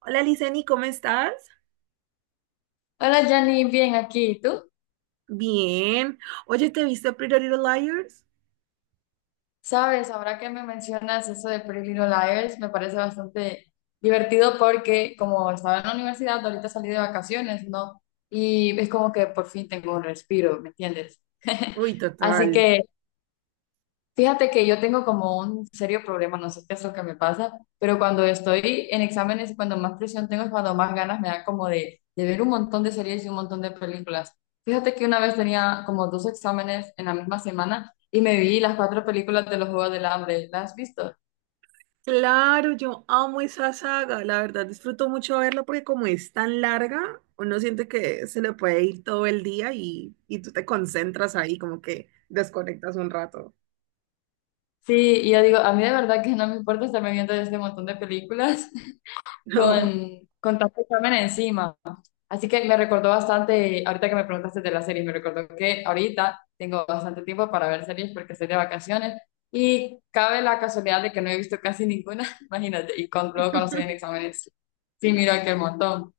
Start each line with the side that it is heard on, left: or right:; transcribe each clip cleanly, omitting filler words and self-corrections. right: Hola, Liceni, ¿cómo estás?
left: Hola Jenny, bien aquí. ¿Y tú?
right: Bien. Oye, ¿te viste Pretty Little Liars?
left: Sabes, ahora que me mencionas eso de Pretty Little Liars, me parece bastante divertido porque como estaba en la universidad, ahorita salí de vacaciones, ¿no? Y es como que por fin tengo un respiro, ¿me entiendes?
right: Uy,
left: Así
right: total.
left: que. Fíjate que yo tengo como un serio problema, no sé qué es lo que me pasa, pero cuando estoy en exámenes, cuando más presión tengo es cuando más ganas me da como de ver un montón de series y un montón de películas. Fíjate que una vez tenía como dos exámenes en la misma semana y me vi las cuatro películas de los Juegos del Hambre. ¿Las has visto?
right: Claro, yo amo esa saga. La verdad, disfruto mucho verla porque como es tan larga, uno siente que se le puede ir todo el día y tú te concentras ahí, como que desconectas un rato.
left: Sí, y yo digo, a mí de verdad que no me importa estarme viendo este montón de películas
right: No.
left: con tanto examen encima. Así que me recordó bastante, ahorita que me preguntaste de las series, me recordó que ahorita tengo bastante tiempo para ver series porque estoy de vacaciones y cabe la casualidad de que no he visto casi ninguna, imagínate, y luego cuando estoy en exámenes, sí, miro aquel montón.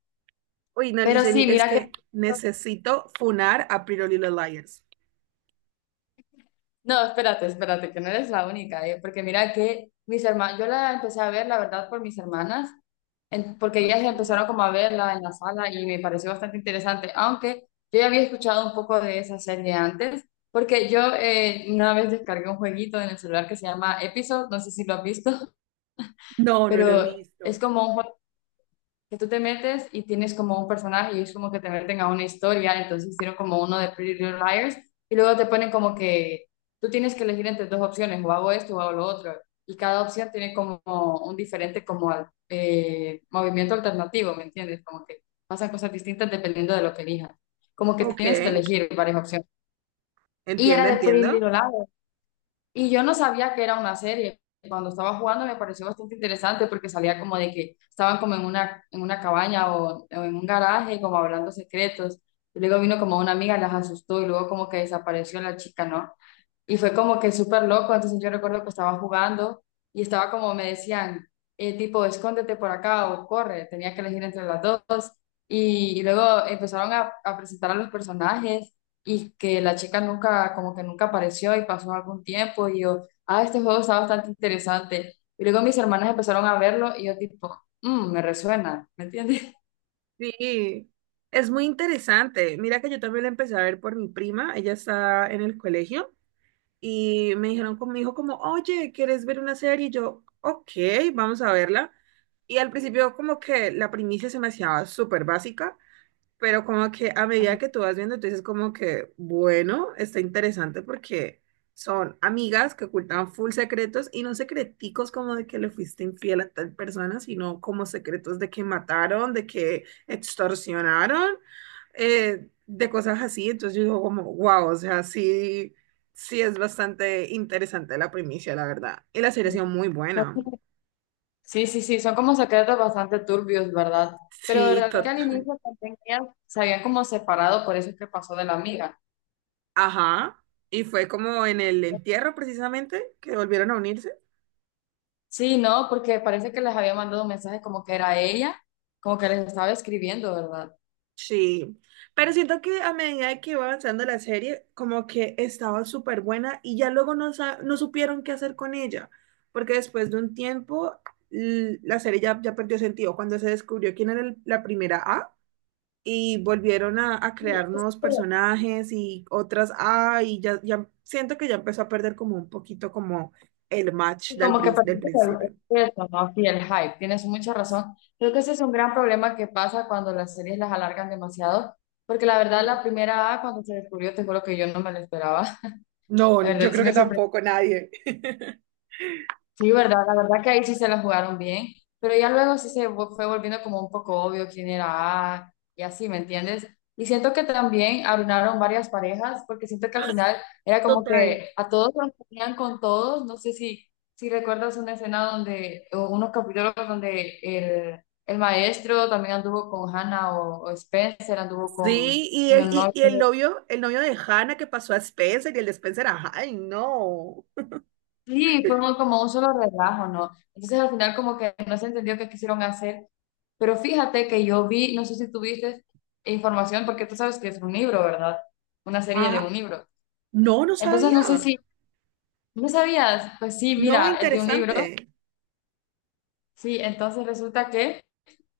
right: Uy, no,
left: Pero
right: Liceni,
left: sí,
right: es
left: mira que.
right: que necesito funar a Pretty Little Liars.
left: No, espérate, espérate, que no eres la única, porque mira que mis hermanas, yo la empecé a ver, la verdad, por mis hermanas. Porque ellas
right: Ok.
left: empezaron como a verla en la sala y me pareció bastante interesante, aunque yo ya había escuchado un poco de esa serie antes, porque yo una vez descargué un jueguito en el celular que se llama Episode, no sé si lo has visto.
right: No, no lo he
left: Pero es
right: visto.
left: como un juego que tú te metes y tienes como un personaje y es como que te meten a una historia, entonces hicieron como uno de Pretty Little Liars y luego te ponen como que tú tienes que elegir entre dos opciones, o hago esto o hago lo otro, y cada opción tiene como un diferente como movimiento alternativo, ¿me entiendes? Como que pasan cosas distintas dependiendo de lo que elijas, como que
right: Ok,
left: tienes que elegir varias opciones. Y era
right: entiendo,
left: de Pretty
right: entiendo.
left: Little Liars, y yo no sabía que era una serie. Cuando estaba jugando me pareció bastante interesante porque salía como de que estaban como en una cabaña o en un garaje como hablando secretos. Y luego vino como una amiga, las asustó y luego como que desapareció la chica, ¿no? Y fue como que súper loco, entonces yo recuerdo que estaba jugando y estaba como me decían, tipo, escóndete por acá o corre, tenía que elegir entre las dos. Y luego empezaron a presentar a los personajes y que la chica nunca, como que nunca apareció y pasó algún tiempo y yo, ah, este juego está bastante interesante. Y luego mis hermanas empezaron a verlo y yo tipo, "Mm, me resuena, ¿me entiendes?"
right: Sí, es muy interesante. Mira que yo también la empecé a ver por mi prima, ella está en el colegio y me dijeron conmigo como, oye, ¿quieres ver una serie? Y yo, ok, vamos a verla. Y al principio como que la primicia se me hacía súper básica. Pero como que a medida que tú vas viendo, tú dices como que, bueno, está interesante porque son amigas que ocultan full secretos y no secreticos como de que le fuiste infiel a tal persona, sino como secretos de que mataron, de que extorsionaron, de cosas así. Entonces yo digo como, wow, o sea, sí, sí es bastante interesante la primicia, la verdad. Y la serie ha sido muy buena.
left: Ajá. Sí, sí, sí, son como secretos bastante turbios, ¿verdad? Pero
right: Sí,
left: verdad que al
right: total.
left: inicio también ellas se habían como separado, por eso es que pasó de la amiga.
right: Ajá. Y fue como en el entierro precisamente que volvieron a unirse.
left: Sí, no, porque parece que les había mandado un mensaje como que era ella, como que les estaba escribiendo, ¿verdad?
right: Sí, pero siento que a medida de que iba avanzando la serie, como que estaba súper buena y ya luego no, no supieron qué hacer con ella, porque después de un tiempo la serie ya, ya perdió sentido cuando se descubrió quién era la primera A y volvieron a
left: Sí,
right: crear
left: es
right: nuevos
left: que.
right: personajes y otras A y ya, ya siento que ya empezó a perder como un poquito como el match del,
left: Como que parece
right: del
left: que es
right: principio.
left: eso, ¿no? Sí, el hype, tienes mucha razón. Creo que ese es un gran problema que pasa cuando las series las alargan demasiado, porque la verdad la primera A, cuando se descubrió, te juro que yo no me lo esperaba. La
right: No,
left: verdad
right: yo
left: sí
right: creo
left: me
right: que
left: sorprendió.
right: tampoco nadie.
left: Sí, verdad, la verdad que ahí sí se la jugaron bien, pero ya luego sí fue volviendo como un poco obvio quién era A y así, ¿me entiendes? Y siento que también arruinaron varias parejas, porque siento que al final era como
right: Total.
left: que a todos los ponían con todos, no sé si, si recuerdas una escena donde, o unos capítulos donde el maestro también anduvo con Hannah o Spencer, anduvo con,
right: Sí, y
left: con
right: el,
left: el novio.
right: y el novio de Hannah que pasó a Spencer y el de Spencer a Hyde, no.
left: Sí, fue muy como un solo relajo, ¿no? Entonces al final como que no se entendió qué quisieron hacer, pero fíjate que yo vi, no sé si tuviste información, porque tú sabes que es un libro, ¿verdad? Una serie de un
right: Ah,
left: libro.
right: no, no
left: Entonces no sé
right: sabía.
left: si, ¿no sabías? Pues sí,
right: No,
left: mira, es de un libro,
right: interesante.
left: sí, entonces resulta que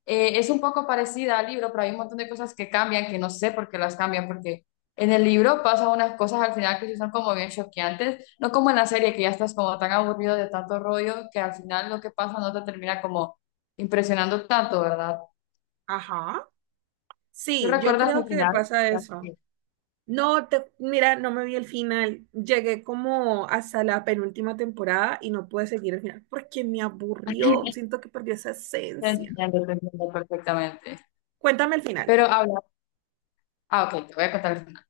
left: Es un poco parecida al libro, pero hay un montón de cosas que cambian, que no sé por qué las cambian, porque en el libro pasan unas cosas al final que sí son como bien choqueantes, no como en la serie, que ya estás como tan aburrido de tanto rollo, que al final lo que pasa no te termina como impresionando tanto, ¿verdad?
right: Ajá.
left: ¿Tú
right: Sí, yo
left: recuerdas
right: creo
left: el
right: que
left: final?
right: pasa eso.
left: Sí.
right: No, te, mira, no me vi el final. Llegué como hasta la penúltima temporada y no pude seguir el final porque me aburrió. Siento que perdió esa esencia.
left: Te entiendo perfectamente.
right: Cuéntame el final.
left: Pero habla, ah, ok, te voy a contar el final.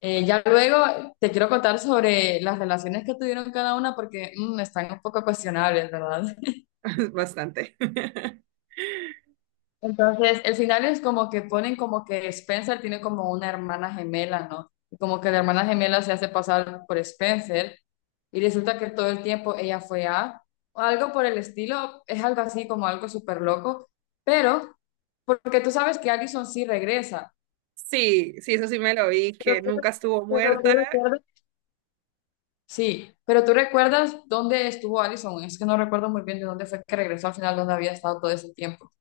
left: Ya luego te quiero contar sobre las relaciones que tuvieron cada una porque están un poco cuestionables, ¿verdad?
right: Bastante.
left: Entonces, el final es como que ponen como que Spencer tiene como una hermana gemela, ¿no? Y como que la hermana gemela se hace pasar por Spencer y resulta que todo el tiempo ella fue A, o algo por el estilo, es algo así como algo súper loco, pero porque tú sabes que Allison sí regresa.
right: Sí, sí, eso sí me lo vi,
left: Pero
right: que
left: tú,
right: nunca estuvo
left: pero tú
right: muerta.
left: recuerdas. Sí, pero tú recuerdas dónde estuvo Allison, es que no recuerdo muy bien de dónde fue que regresó al final, dónde había estado todo ese tiempo.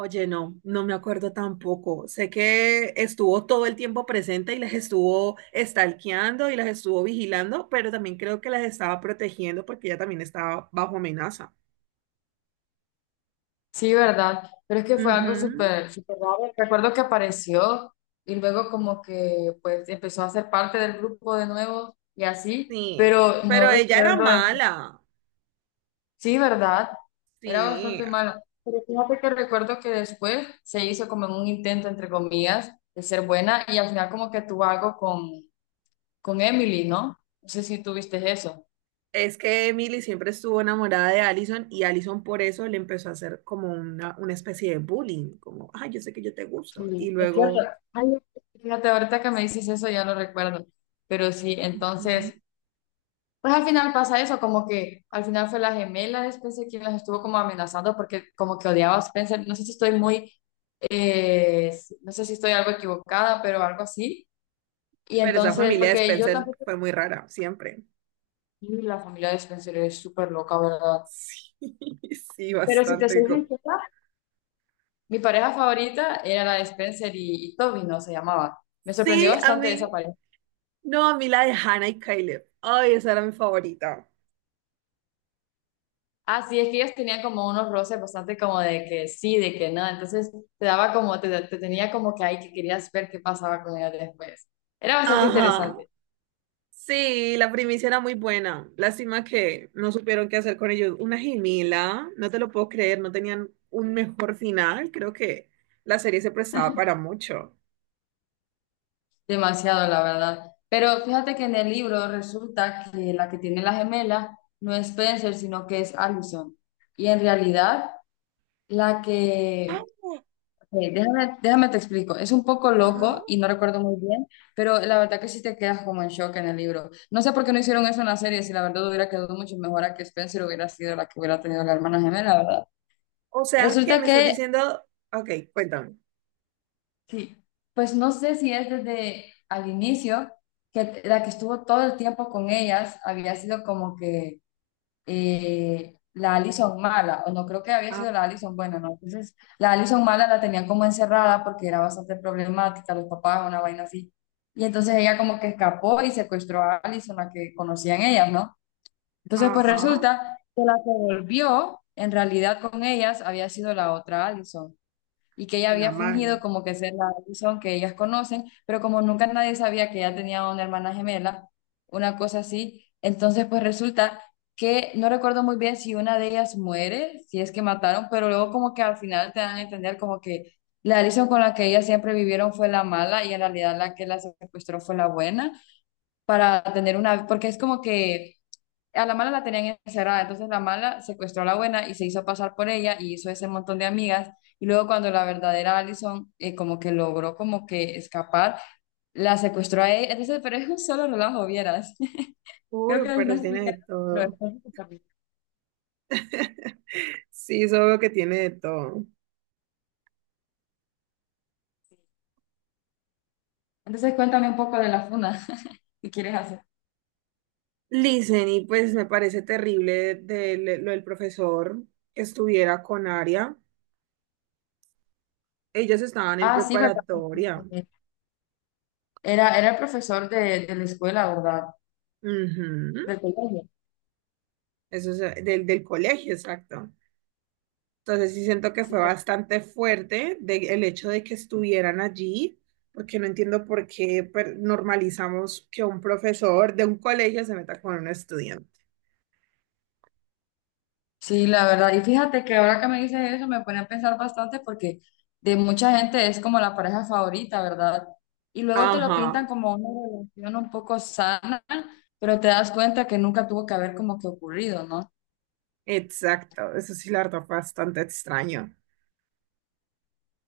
right: Oye, no, no me acuerdo tampoco. Sé que estuvo todo el tiempo presente y las estuvo stalkeando y las estuvo vigilando, pero también creo que las estaba protegiendo porque ella también estaba bajo amenaza.
left: Sí, ¿verdad? Pero es que fue algo
right: Ujú,
left: súper, súper raro. Recuerdo que apareció y luego como que pues empezó a ser parte del grupo de nuevo y así,
right: sí,
left: pero no
right: pero ella era
left: recuerdo
right: mala.
left: Sí, ¿verdad? Era
right: Sí,
left: bastante mala. Pero fíjate que recuerdo que después se hizo como en un intento, entre comillas, de ser buena y al final como que tuvo algo con Emily, ¿no? No sé si tuviste eso.
right: es que Emily siempre estuvo enamorada de Allison y Allison por eso le empezó a hacer como una especie de bullying, como, ay, yo sé que yo te gusto. Y
left: Sí, es cierto.
right: luego,
left: Ay, fíjate, ahorita que me dices eso ya lo recuerdo. Pero sí,
right: ujú.
left: entonces. Pues al final pasa eso, como que al final fue la gemela de Spencer quien las estuvo como amenazando porque como que odiaba a Spencer. No sé si estoy muy, eh, no sé si estoy algo equivocada, pero algo así. Y
right: Pero esa
left: entonces,
right: familia de
left: porque yo
right: Spencer
left: tampoco,
right: fue muy rara, siempre.
left: y la familia de Spencer es súper loca, ¿verdad?
right: Sí, sí,
left: Pero si te
right: bastante.
left: soy
right: Icó-
left: sincera, mi pareja favorita era la de Spencer y Toby, ¿no? Se llamaba. Me sorprendió
right: Sí, a
left: bastante esa
right: mí.
left: pareja.
right: No, a mí la de Hannah y Caleb. Ay, esa era mi favorita.
left: Ah, sí, es que ellos tenían como unos roces bastante como de que sí, de que no, entonces te daba como, te tenía como que ahí que querías ver qué pasaba con ellos después. Era bastante
right: Ajá.
left: interesante,
right: Sí, la primicia era muy buena. Lástima que no supieron qué hacer con ellos. Una gemela, no te lo puedo creer, no tenían un mejor final. Creo que la serie se prestaba para mucho.
left: demasiado la verdad. Pero fíjate que en el libro resulta que la que tiene la gemela no es Spencer, sino que es Allison. Y en realidad la
right: Ah.
left: que déjame, déjame te explico. Es un poco
right: Ajá.
left: loco y no recuerdo muy bien, pero la verdad que sí te quedas como en shock en el libro. No sé por qué no hicieron eso en la serie, si la verdad hubiera quedado mucho mejor a que Spencer hubiera sido la que hubiera tenido la hermana gemela, ¿verdad?
right: ¿O sea, que
left: Resulta
right: me estás
left: que,
right: diciendo? Ok, cuéntame.
left: sí, pues no sé si es desde al inicio, que la que estuvo todo el tiempo con ellas había sido como que la Allison mala, o no creo que había
right: Ah.
left: sido la Allison buena, ¿no? Entonces, la Allison mala la tenían como encerrada porque era bastante problemática, los papás, una vaina así. Y entonces ella como que escapó y secuestró a Allison, la que conocían ellas, ¿no? Entonces, pues
right: Ajá,
left: resulta que la que volvió, en realidad con ellas, había sido la otra Allison y que ella
right: la
left: había fingido
right: mala.
left: como que ser la Alison que ellas conocen, pero como nunca nadie sabía que ella tenía una hermana gemela, una cosa así, entonces pues resulta que no recuerdo muy bien si una de ellas muere, si es que mataron, pero luego como que al final te dan a entender como que la Alison con la que ellas siempre vivieron fue la mala y en realidad la que la secuestró fue la buena para tener una, porque es como que a la mala la tenían encerrada, entonces la mala secuestró a la buena y se hizo pasar por ella y hizo ese montón de amigas. Y luego cuando la verdadera Allison como que logró como que escapar, la secuestró a ella. Entonces, pero es un solo relajo, vieras. Creo
right: Uy,
left: que no
right: pero tiene
left: explica,
right: de
left: pero es
right: todo.
left: un capítulo.
right: Sí, solo que tiene de todo.
left: Entonces cuéntame un poco de la funa que quieres hacer.
right: Listen, y pues me parece terrible de lo del profesor que estuviera con Aria. Ellos estaban en
left: Ah, sí, ¿verdad?
right: preparatoria.
left: Era, era el profesor de la escuela, ¿verdad?
right: Ujú.
left: Del colegio.
right: Eso es del, del colegio, exacto. Entonces sí siento que
left: Sí,
right: fue bastante fuerte el hecho de que estuvieran allí, porque no entiendo por qué normalizamos que un profesor de un colegio se meta con un estudiante.
left: sí, la verdad. Y fíjate que ahora que me dices eso me pone a pensar bastante porque de mucha gente es como la pareja favorita, ¿verdad? Y luego te lo
right: Ajá,
left: pintan como una relación un poco sana, pero te das cuenta que nunca tuvo que haber como que ocurrido, ¿no?
right: exacto. Eso sí, la verdad, fue bastante extraño.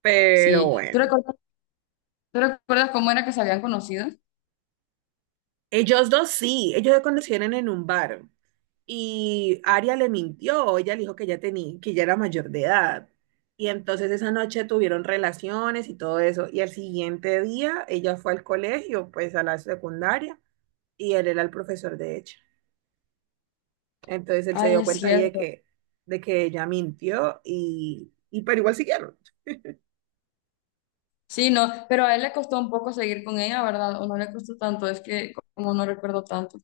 right: Pero
left: Sí.
right: bueno,
left: Tú recuerdas cómo era que se habían conocido?
right: ellos dos sí, ellos se conocieron en un bar y Aria le mintió, ella le dijo que ya tenía, que ya era mayor de edad. Y entonces esa noche tuvieron relaciones y todo eso. Y al siguiente día ella fue al colegio, pues a la secundaria, y él era el profesor de ella. Entonces él se
left: Ay,
right: dio
left: es
right: cuenta ahí
left: cierto.
right: de que ella mintió y pero igual siguieron.
left: Sí, no, pero a él le costó un poco seguir con ella, ¿verdad? O no le costó tanto, es que como no recuerdo tanto.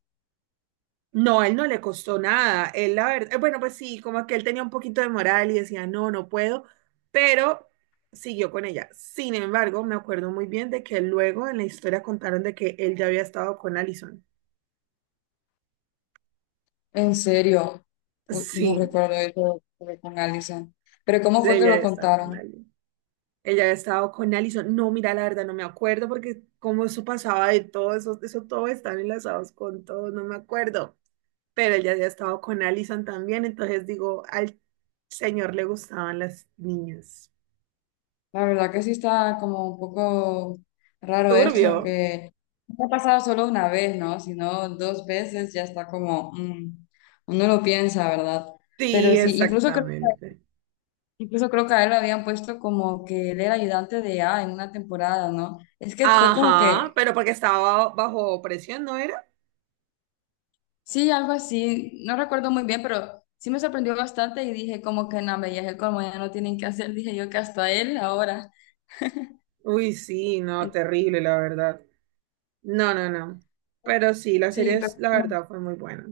right: No, a él no le costó nada. Él, la verdad, bueno, pues sí, como que él tenía un poquito de moral y decía, no, no puedo, pero siguió con ella. Sin embargo, me acuerdo muy bien de que luego en la historia contaron de que él ya había estado con Allison.
left: En serio, uy, no
right: Sí,
left: recuerdo eso de con Allison. Pero ¿cómo
right: sí,
left: fue que
right: ella
left: lo
right: había estado con
left: contaron?
right: Allison. Ella había estado con Allison. No, mira, la verdad, no me acuerdo porque como eso pasaba de todo, eso todo están enlazados con todo, no me acuerdo. Pero él ya había estado con Allison también, entonces digo, al señor le gustaban las niñas.
left: La verdad que sí está como un poco raro
right: Turbio.
left: eso, que no ha pasado solo una vez, ¿no? Sino dos veces ya está como, uno lo piensa, ¿verdad?
right: Sí,
left: Pero sí, incluso creo que,
right: exactamente.
left: incluso creo que a él lo habían puesto como que él era ayudante de A en una temporada, ¿no? Es que fue como
right: Ajá,
left: que,
right: pero porque estaba bajo presión, ¿no era?
left: sí, algo así, no recuerdo muy bien, pero sí me sorprendió bastante y dije como que no, me ya es el colmo, ya no tienen que hacer, dije yo que hasta él ahora.
right: Uy, sí, no,
left: Entonces,
right: terrible, la verdad. No, no, no. Pero sí, la
left: sí,
right: serie,
left: pero.
right: la verdad, fue muy buena.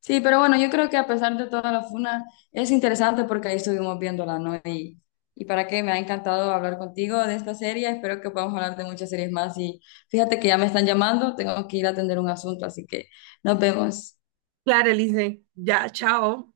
left: Sí, pero bueno, yo creo que a pesar de toda la funa, es interesante porque ahí estuvimos viéndola, ¿no? Y para qué, me ha encantado hablar contigo de esta serie, espero que podamos hablar de muchas series más y fíjate que ya me están llamando, tengo que ir a atender un asunto, así que nos vemos.
right: Claro, Elise, ya, chao.